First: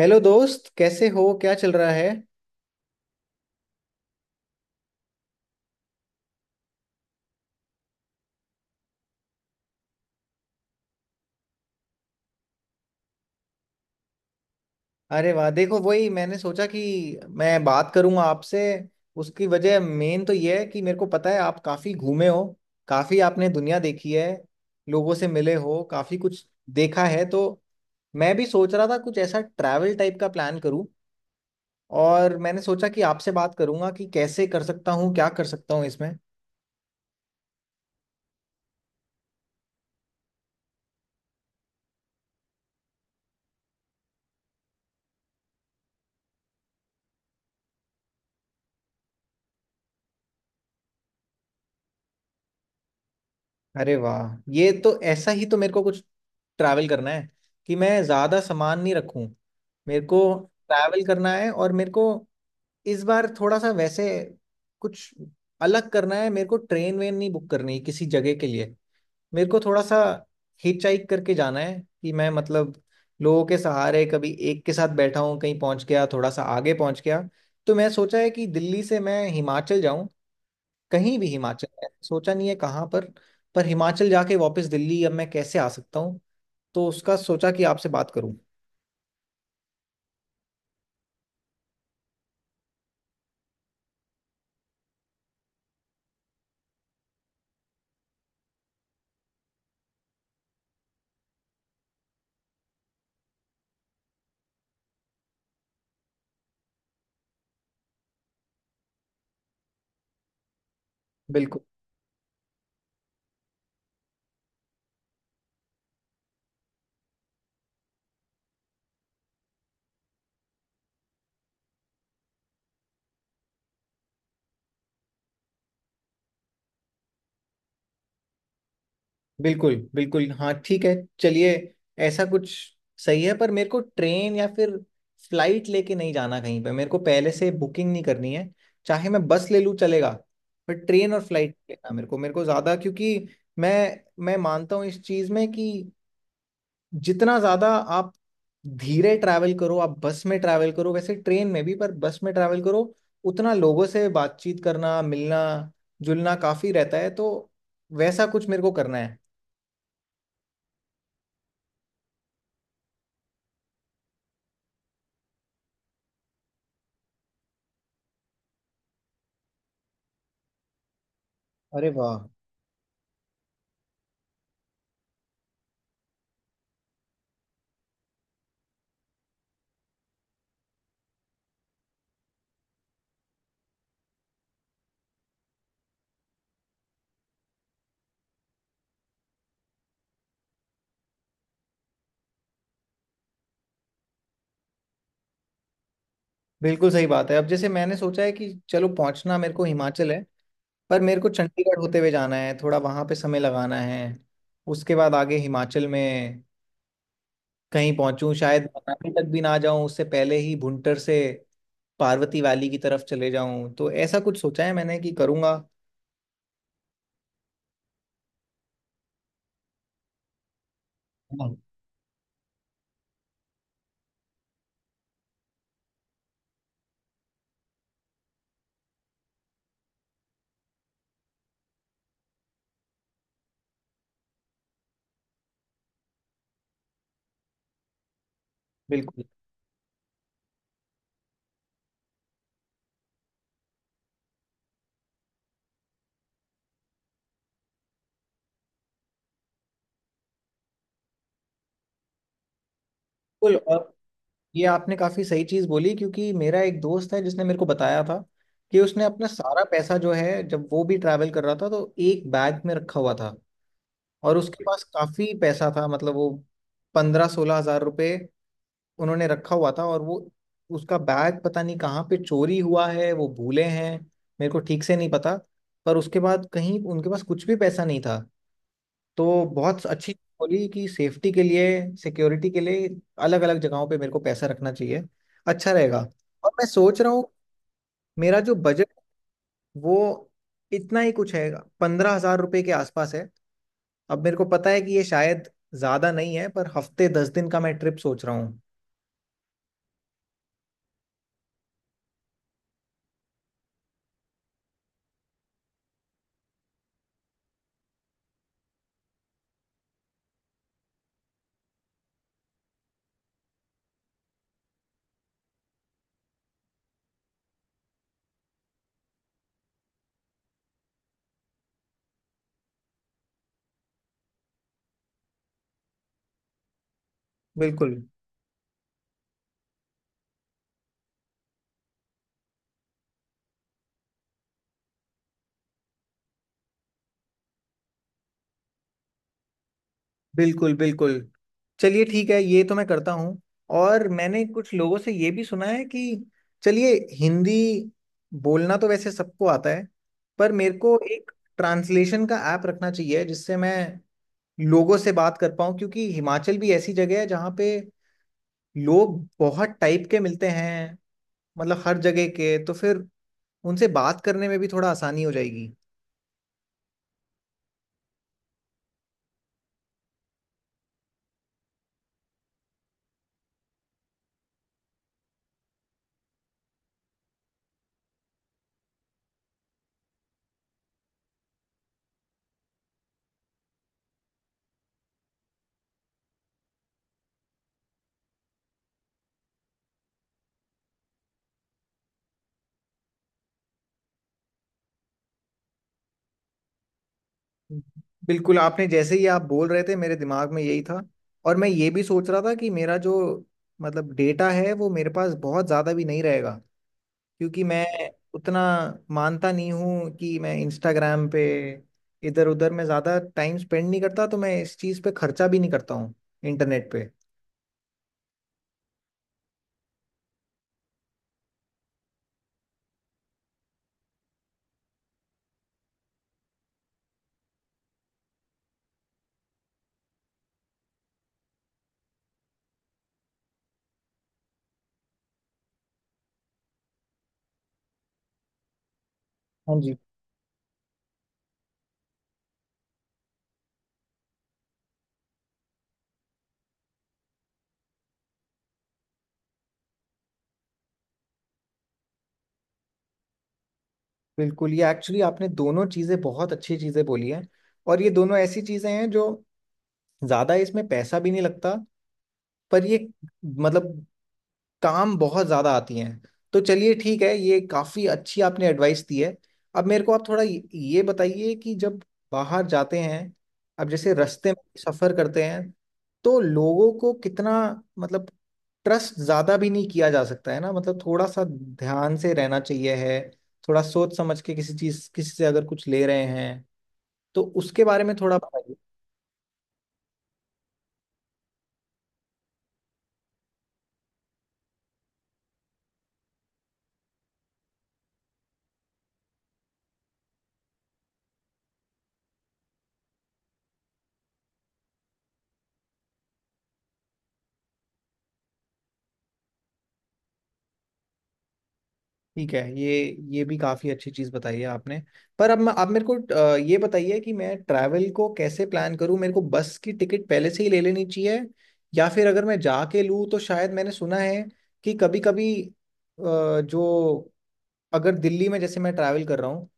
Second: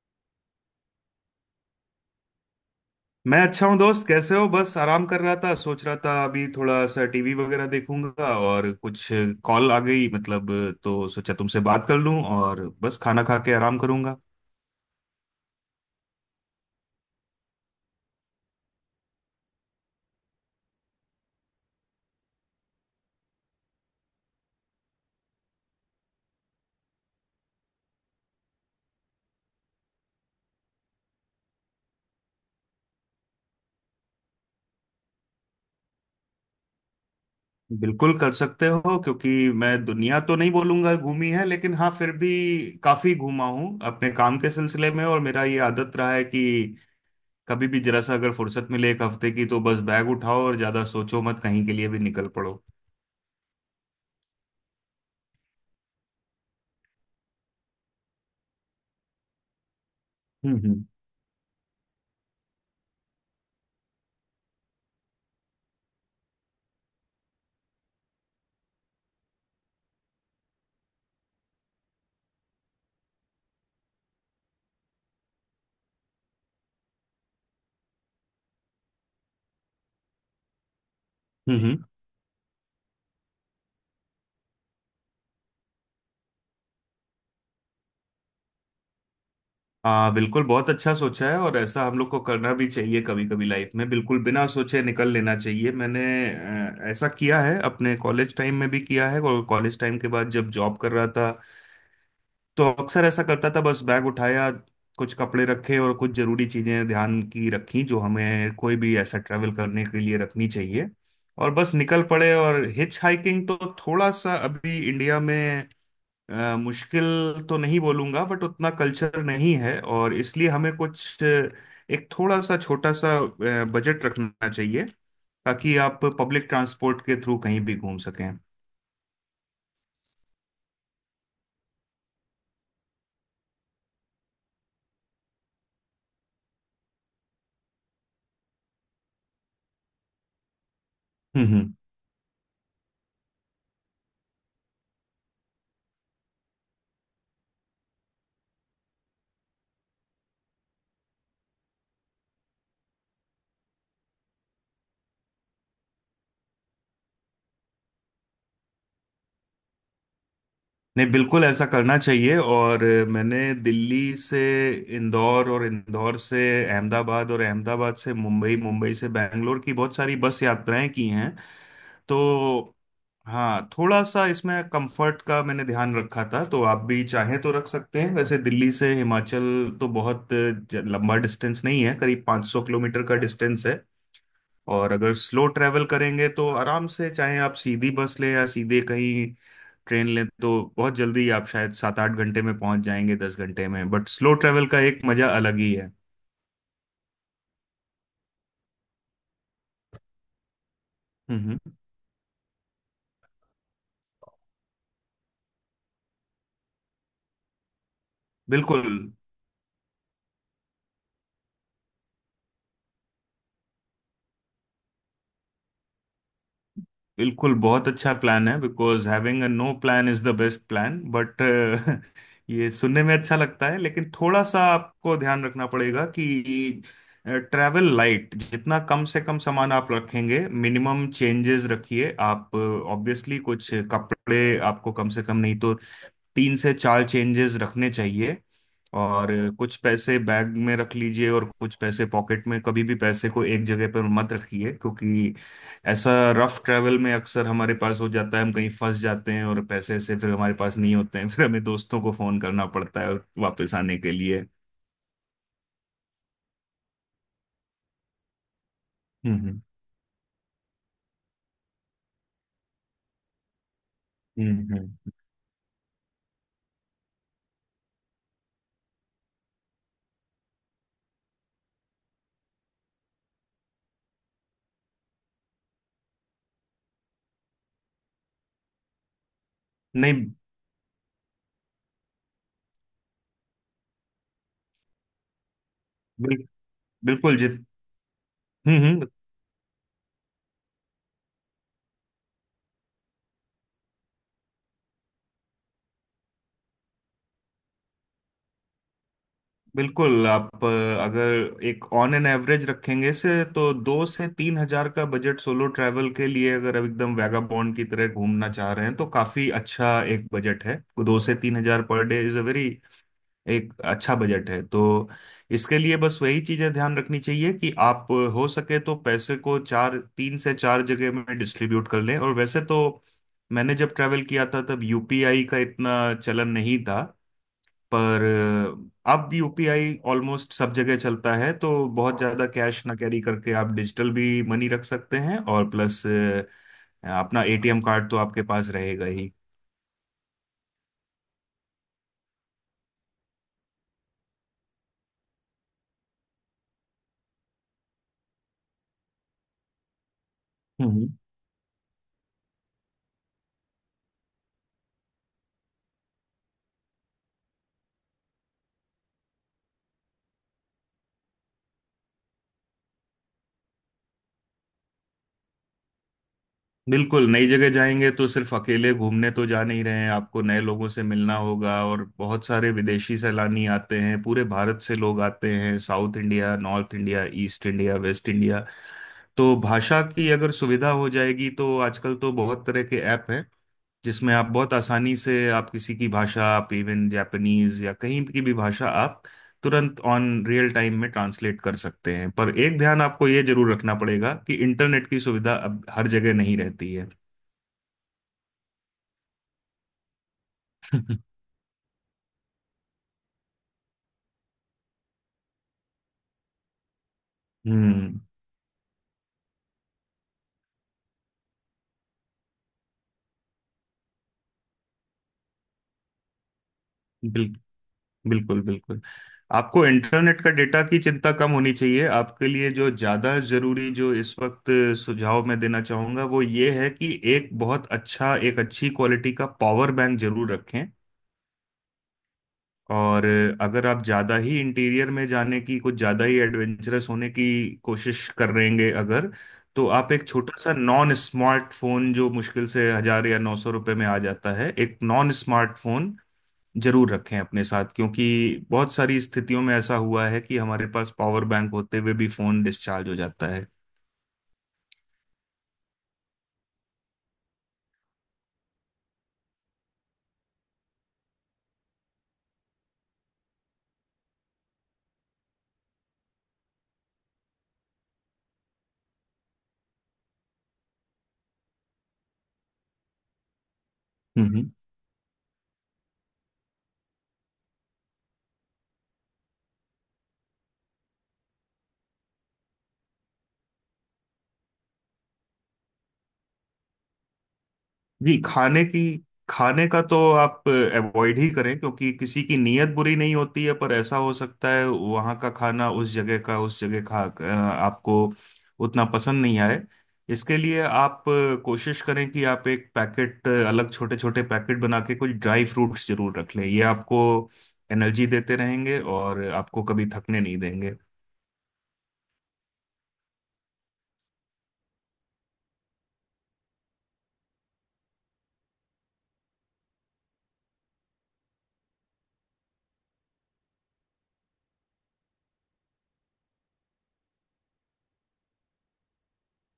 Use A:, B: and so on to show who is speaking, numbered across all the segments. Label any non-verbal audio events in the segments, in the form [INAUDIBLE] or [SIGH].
A: Hello दोस्त, कैसे हो? क्या चल रहा है?
B: मैं अच्छा हूँ दोस्त। कैसे हो? बस आराम कर रहा था, सोच रहा था अभी थोड़ा सा टीवी वगैरह देखूंगा और कुछ कॉल आ गई, मतलब तो सोचा तुमसे बात कर लूं और बस खाना खा के आराम करूंगा।
A: अरे वाह, देखो वही मैंने सोचा कि मैं बात करूंगा आपसे। उसकी वजह मेन तो ये है कि मेरे को पता है, आप काफी घूमे हो, काफी आपने दुनिया देखी है, लोगों से मिले हो, काफी कुछ देखा है। तो मैं भी सोच रहा था कुछ ऐसा ट्रैवल टाइप का प्लान करूं, और मैंने सोचा कि आपसे बात करूंगा कि कैसे कर सकता हूँ, क्या कर सकता हूँ इसमें।
B: बिल्कुल कर सकते हो, क्योंकि मैं दुनिया तो नहीं बोलूंगा घूमी है, लेकिन हाँ फिर भी काफी घूमा हूँ अपने काम के सिलसिले में। और मेरा ये आदत रहा है कि कभी भी जरा सा अगर फुर्सत मिले एक हफ्ते की तो बस बैग उठाओ और ज्यादा सोचो मत, कहीं के लिए भी निकल पड़ो।
A: अरे वाह, ये तो ऐसा ही। तो मेरे को कुछ ट्रैवल करना है कि मैं ज़्यादा सामान नहीं रखूं। मेरे को
B: हम्म हम्म
A: ट्रैवल करना है, और मेरे को इस बार थोड़ा सा वैसे कुछ अलग करना है। मेरे को ट्रेन वेन नहीं बुक करनी किसी जगह के लिए। मेरे को थोड़ा सा हिच हाइक करके जाना है कि मैं, मतलब लोगों के सहारे, कभी एक के साथ बैठा हूँ, कहीं पहुंच गया, थोड़ा सा आगे पहुंच गया। तो मैं सोचा है कि दिल्ली से मैं हिमाचल जाऊं, कहीं भी हिमाचल
B: हम्म।
A: में, सोचा नहीं है कहाँ पर। पर हिमाचल जाके वापस दिल्ली अब मैं कैसे आ सकता हूँ, तो उसका सोचा कि आपसे बात करूँ।
B: हाँ बिल्कुल, बहुत अच्छा सोचा है। और ऐसा हम लोग को करना भी चाहिए, कभी कभी लाइफ में बिल्कुल बिना सोचे निकल लेना चाहिए। मैंने ऐसा किया है, अपने कॉलेज टाइम में भी किया है और कॉलेज टाइम के बाद जब जॉब कर रहा था तो अक्सर ऐसा करता था। बस बैग उठाया, कुछ कपड़े रखे और कुछ जरूरी चीजें ध्यान की रखी, जो हमें कोई भी ऐसा ट्रैवल करने के लिए रखनी चाहिए। और
A: बिल्कुल
B: बस निकल पड़े। और हिच हाइकिंग तो थोड़ा सा अभी इंडिया में मुश्किल तो नहीं बोलूंगा, बट उतना कल्चर नहीं है, और इसलिए हमें कुछ एक थोड़ा सा छोटा सा बजट रखना चाहिए ताकि आप पब्लिक ट्रांसपोर्ट के थ्रू कहीं भी घूम सकें।
A: बिल्कुल बिल्कुल, हाँ ठीक है। चलिए, ऐसा कुछ सही है। पर मेरे को ट्रेन या फिर फ्लाइट लेके नहीं जाना। कहीं पे मेरे को पहले से बुकिंग नहीं करनी है। चाहे मैं बस ले लूँ, चलेगा। पर ट्रेन और
B: हम्म
A: फ्लाइट
B: हम्म।
A: लेना मेरे को ज़्यादा, क्योंकि मैं मैं मानता हूँ इस चीज़ में कि जितना ज्यादा आप धीरे ट्रैवल करो, आप बस में ट्रैवल करो, वैसे ट्रेन में भी, पर बस में ट्रैवल करो, उतना लोगों से बातचीत करना, मिलना जुलना काफी रहता है। तो वैसा कुछ मेरे को करना है।
B: नहीं बिल्कुल, ऐसा करना चाहिए। और मैंने दिल्ली से इंदौर और इंदौर से अहमदाबाद और अहमदाबाद से मुंबई, मुंबई से बैंगलोर की बहुत सारी बस यात्राएं की हैं।
A: अरे वाह।
B: तो हाँ, थोड़ा सा इसमें कंफर्ट का मैंने ध्यान रखा था, तो आप भी चाहें तो रख सकते हैं। वैसे दिल्ली से हिमाचल तो बहुत लंबा डिस्टेंस नहीं है, करीब 500 किलोमीटर का डिस्टेंस है। और अगर स्लो ट्रैवल करेंगे तो आराम से, चाहे आप सीधी बस लें या सीधे कहीं ट्रेन लें, तो बहुत जल्दी आप शायद 7-8 घंटे में पहुंच जाएंगे, 10 घंटे में। बट स्लो ट्रैवल का एक मजा अलग ही है।
A: बिल्कुल सही बात है। अब जैसे मैंने सोचा है कि चलो, पहुंचना मेरे को हिमाचल है, पर मेरे को
B: हम्म।
A: चंडीगढ़ होते हुए जाना है, थोड़ा वहां पे समय लगाना है। उसके बाद आगे हिमाचल में कहीं पहुंचूं, शायद
B: बिल्कुल
A: मनाली तक भी ना जाऊं, उससे पहले ही भुंटर से पार्वती वैली की तरफ चले जाऊं। तो ऐसा कुछ सोचा है मैंने कि करूंगा।
B: बिल्कुल, बहुत अच्छा प्लान है। Because having a no plan is the best plan, but
A: हाँ।
B: [LAUGHS] ये सुनने में अच्छा लगता है, लेकिन थोड़ा सा आपको ध्यान रखना पड़ेगा कि ट्रैवल लाइट, जितना कम से कम सामान आप रखेंगे, मिनिमम चेंजेस रखिए आप। ऑब्वियसली कुछ कपड़े आपको कम से कम, नहीं तो तीन से चार चेंजेस रखने चाहिए।
A: बिल्कुल
B: और कुछ पैसे बैग में रख लीजिए और कुछ पैसे पॉकेट में। कभी भी पैसे को एक जगह पर मत रखिए, क्योंकि ऐसा रफ ट्रैवल में अक्सर हमारे पास हो जाता है, हम कहीं फंस जाते हैं और पैसे से फिर हमारे पास नहीं होते हैं [LAUGHS] फिर हमें दोस्तों को फोन करना पड़ता है, और
A: बिल्कुल,
B: वापस
A: और
B: आने के लिए।
A: ये आपने काफी सही चीज बोली, क्योंकि मेरा एक दोस्त है जिसने मेरे को बताया था कि उसने अपना
B: हम्म हम्म
A: सारा पैसा जो है, जब वो भी ट्रैवल कर रहा था, तो एक बैग में रखा हुआ था। और उसके
B: हम्म
A: पास
B: हम्म।
A: काफी पैसा था, मतलब वो 15-16 हज़ार रुपए उन्होंने रखा हुआ था। और वो, उसका बैग पता नहीं कहाँ पे चोरी हुआ है, वो भूले हैं, मेरे को ठीक से नहीं पता। पर उसके बाद कहीं उनके पास कुछ भी पैसा नहीं था। तो बहुत अच्छी चीज़
B: नहीं,
A: बोली कि सेफ्टी के लिए, सिक्योरिटी के लिए अलग अलग जगहों पे मेरे को पैसा रखना चाहिए, अच्छा रहेगा।
B: बिल,
A: और मैं सोच रहा हूँ
B: बिल्कुल जित
A: मेरा जो
B: हम्म
A: बजट,
B: हम्म
A: वो इतना ही कुछ है, 15 हज़ार रुपये के आसपास है। अब मेरे को पता है कि ये शायद ज्यादा नहीं है, पर हफ्ते 10 दिन का मैं ट्रिप सोच रहा हूँ।
B: बिल्कुल आप अगर एक ऑन एन एवरेज रखेंगे, से तो 2 से 3 हज़ार का बजट सोलो ट्रैवल के लिए, अगर आप एकदम वैगाबॉन्ड की तरह घूमना चाह रहे हैं, तो काफी अच्छा एक बजट है। 2 से 3 हज़ार पर डे इज अ वेरी, एक अच्छा बजट है। तो इसके लिए बस वही चीजें ध्यान रखनी चाहिए कि आप हो सके तो पैसे को चार तीन से चार जगह में डिस्ट्रीब्यूट कर लें। और वैसे तो मैंने जब ट्रैवल किया था तब यूपीआई का इतना चलन नहीं था,
A: बिल्कुल
B: पर अब यूपीआई ऑलमोस्ट सब जगह चलता है। तो बहुत ज्यादा कैश ना कैरी करके आप डिजिटल भी मनी रख सकते हैं, और प्लस अपना एटीएम कार्ड तो आपके पास रहेगा ही।
A: बिल्कुल बिल्कुल। चलिए ठीक है, ये तो मैं करता हूँ। और मैंने कुछ लोगों से ये भी सुना है कि, चलिए, हिंदी बोलना तो वैसे सबको आता है, पर मेरे को
B: हम्म
A: एक ट्रांसलेशन का ऐप रखना चाहिए जिससे मैं लोगों से बात कर पाऊँ, क्योंकि हिमाचल भी ऐसी जगह है जहाँ पे लोग बहुत टाइप के मिलते हैं, मतलब हर जगह के। तो फिर उनसे बात करने में भी थोड़ा आसानी हो जाएगी।
B: बिल्कुल, नई जगह जाएंगे तो सिर्फ अकेले घूमने तो जा नहीं रहे हैं, आपको नए लोगों से मिलना होगा, और बहुत सारे विदेशी सैलानी आते हैं, पूरे भारत से लोग आते हैं, south India, north India, east India, west India. तो भाषा की अगर सुविधा हो जाएगी तो आजकल तो बहुत तरह के ऐप हैं, जिसमें आप बहुत आसानी से आप किसी की भाषा, आप इवन जापानीज या कहीं की भी भाषा आप तुरंत ऑन रियल टाइम में ट्रांसलेट कर सकते हैं। पर एक ध्यान आपको ये जरूर रखना पड़ेगा कि इंटरनेट की सुविधा अब हर जगह नहीं रहती है।
A: बिल्कुल, आपने जैसे ही आप बोल रहे थे, मेरे दिमाग में यही था।
B: [LAUGHS]
A: और मैं ये भी सोच रहा था कि मेरा जो, मतलब डेटा है, वो मेरे पास बहुत ज़्यादा भी नहीं रहेगा, क्योंकि मैं
B: हम्म
A: उतना मानता नहीं हूँ कि मैं इंस्टाग्राम पे इधर उधर में ज़्यादा टाइम स्पेंड नहीं करता। तो मैं इस चीज़ पे खर्चा भी नहीं करता हूँ इंटरनेट पे।
B: बिल, बिल्कुल बिल्कुल, आपको इंटरनेट का, डेटा की चिंता कम होनी चाहिए। आपके लिए जो ज्यादा जरूरी, जो इस वक्त सुझाव मैं देना चाहूंगा वो ये है कि एक बहुत अच्छा, एक अच्छी क्वालिटी का पावर बैंक जरूर रखें। और अगर आप ज़्यादा ही इंटीरियर में जाने की, कुछ ज़्यादा ही एडवेंचरस होने की कोशिश कर रहेंगे अगर,
A: हाँ
B: तो
A: जी,
B: आप एक छोटा सा नॉन स्मार्टफोन जो मुश्किल से 1000 या 900 रुपये में आ जाता है, एक नॉन स्मार्टफोन जरूर रखें अपने साथ। क्योंकि बहुत सारी स्थितियों में ऐसा हुआ है कि हमारे पास पावर बैंक होते हुए भी फ़ोन डिस्चार्ज हो जाता
A: बिल्कुल। ये एक्चुअली आपने दोनों चीज़ें बहुत अच्छी चीज़ें बोली हैं, और ये दोनों ऐसी चीज़ें हैं जो, ज़्यादा इसमें पैसा भी नहीं लगता, पर ये, मतलब काम बहुत ज्यादा आती हैं। तो चलिए ठीक है, ये काफी अच्छी आपने एडवाइस दी है। अब मेरे को आप थोड़ा ये बताइए कि जब बाहर जाते हैं, अब जैसे रास्ते में
B: है।
A: सफर करते हैं, तो लोगों को कितना, मतलब ट्रस्ट ज्यादा भी नहीं किया जा सकता है ना, मतलब थोड़ा सा ध्यान से रहना चाहिए है, थोड़ा सोच समझ के किसी चीज किसी से अगर कुछ ले रहे हैं, तो उसके बारे में
B: जी,
A: थोड़ा बताइए।
B: खाने का तो आप अवॉइड ही करें, क्योंकि किसी की नीयत बुरी नहीं होती है, पर ऐसा हो सकता है वहाँ का खाना, उस जगह का, उस जगह आपको उतना पसंद नहीं आए। इसके लिए आप कोशिश करें कि आप अलग छोटे छोटे पैकेट बना के कुछ ड्राई फ्रूट्स जरूर रख लें। ये आपको एनर्जी देते रहेंगे और आपको कभी थकने नहीं देंगे।
A: ठीक है, ये भी काफ़ी अच्छी चीज़ बताई है आपने। पर अब आप मेरे को ये बताइए कि मैं ट्रैवल को कैसे प्लान करूं। मेरे को बस की टिकट पहले से ही ले लेनी चाहिए, या फिर अगर मैं जाके लूँ? तो शायद मैंने सुना है कि कभी कभी जो, अगर दिल्ली में जैसे मैं ट्रैवल कर रहा हूँ,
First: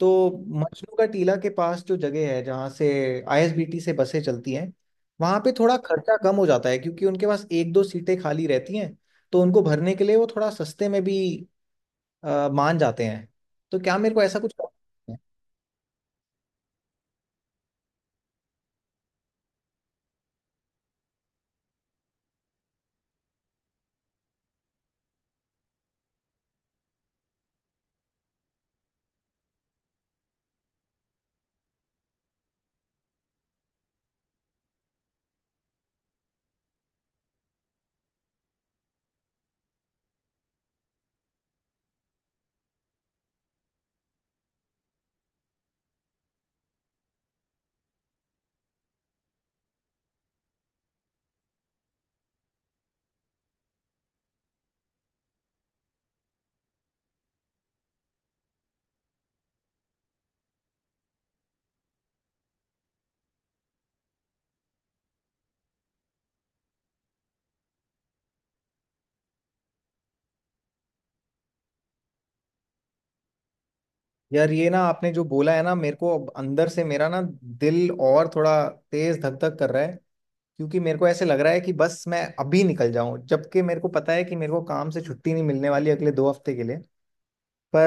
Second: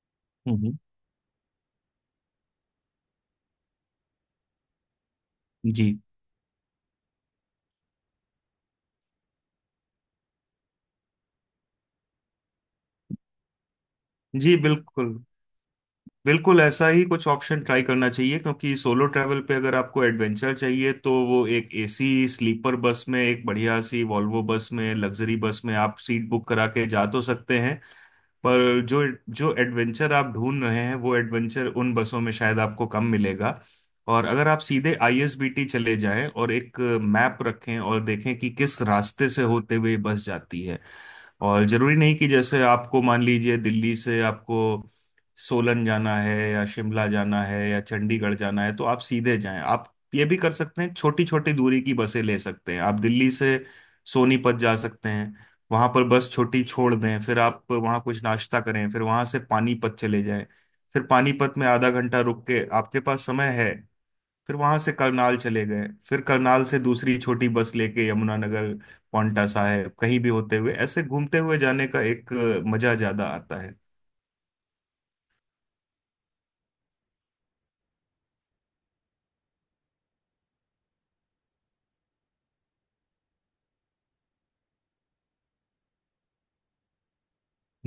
A: तो
B: हम्म,
A: मजनू का टीला के पास जो जगह है, जहाँ से आईएसबीटी से बसें चलती हैं, वहाँ पे थोड़ा
B: जी।
A: खर्चा कम हो जाता है, क्योंकि उनके पास एक दो सीटें खाली रहती हैं, तो उनको भरने के लिए वो थोड़ा सस्ते में भी मान जाते हैं। तो क्या मेरे को ऐसा कुछ
B: जी
A: करना
B: बिल्कुल,
A: है?
B: बिल्कुल ऐसा ही कुछ ऑप्शन ट्राई करना चाहिए, क्योंकि सोलो ट्रैवल पे अगर आपको एडवेंचर चाहिए तो वो एक एसी स्लीपर बस में, एक बढ़िया सी वॉल्वो बस में, लग्जरी बस में आप सीट बुक करा के जा तो सकते हैं। पर जो जो एडवेंचर आप ढूंढ रहे हैं वो एडवेंचर उन बसों में शायद आपको कम मिलेगा। और अगर आप सीधे आईएसबीटी चले जाएं और एक मैप रखें और देखें कि किस रास्ते से होते हुए बस जाती है। और जरूरी नहीं कि जैसे आपको मान लीजिए दिल्ली से आपको सोलन जाना है, या शिमला जाना है, या चंडीगढ़ जाना है तो आप सीधे जाएं। आप ये भी कर सकते हैं, छोटी छोटी दूरी की बसें ले सकते हैं। आप दिल्ली से सोनीपत जा सकते हैं, वहां पर बस छोटी छोड़ दें, फिर आप वहां कुछ नाश्ता करें, फिर वहां से पानीपत चले जाएं। फिर पानीपत में आधा घंटा रुक के, आपके पास समय है, फिर वहां से करनाल चले गए, फिर करनाल से दूसरी छोटी बस लेके यमुनानगर, पांवटा साहिब, कहीं भी होते हुए, ऐसे घूमते हुए जाने का एक मजा ज्यादा आता
A: यार, ये ना आपने जो बोला है ना, मेरे को अब अंदर से मेरा ना दिल और थोड़ा तेज धक धक कर रहा है, क्योंकि मेरे को ऐसे लग रहा है कि बस मैं अभी निकल जाऊं, जबकि मेरे को पता है कि मेरे को काम से छुट्टी नहीं मिलने वाली अगले 2 हफ्ते के लिए।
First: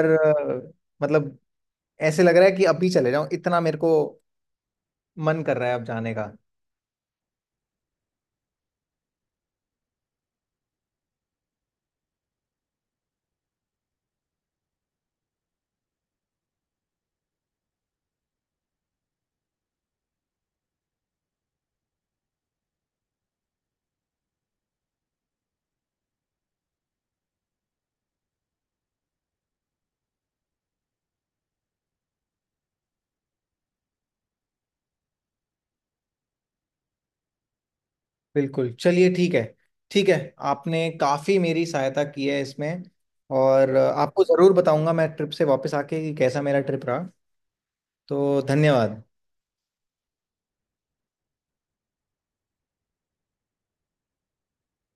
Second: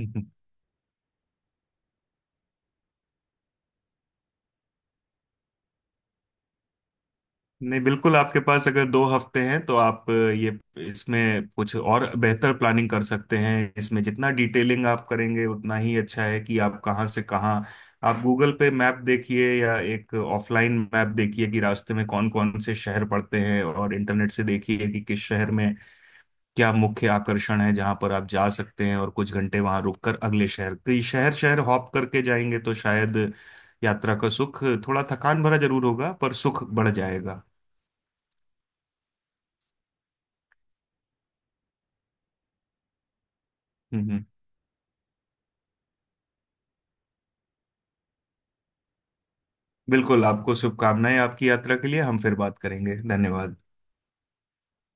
B: है। [LAUGHS]
A: मतलब ऐसे लग रहा है कि अभी चले जाऊं, इतना मेरे को मन कर रहा है अब जाने का।
B: नहीं बिल्कुल, आपके पास अगर 2 हफ्ते हैं तो आप अ, ये इसमें कुछ और बेहतर प्लानिंग कर सकते हैं। इसमें जितना डिटेलिंग आप करेंगे उतना ही अच्छा है, कि आप कहाँ से कहाँ। आप गूगल पे मैप देखिए या एक ऑफलाइन मैप देखिए कि रास्ते में कौन कौन से शहर पड़ते हैं, और इंटरनेट से देखिए कि किस शहर में क्या मुख्य आकर्षण है जहाँ पर आप जा सकते हैं। और कुछ घंटे वहाँ रुककर अगले शहर, कई शहर शहर हॉप करके जाएंगे तो शायद यात्रा का सुख थोड़ा थकान भरा जरूर होगा, पर सुख बढ़ जाएगा।
A: बिल्कुल, चलिए ठीक है, ठीक है। आपने काफ़ी मेरी सहायता की है इसमें, और
B: हम्म
A: आपको
B: हम्म।
A: ज़रूर बताऊंगा मैं ट्रिप से वापस आके कि कैसा मेरा ट्रिप रहा। तो धन्यवाद।
B: बिल्कुल, आपको शुभकामनाएं आपकी यात्रा के लिए। हम फिर बात करेंगे। धन्यवाद।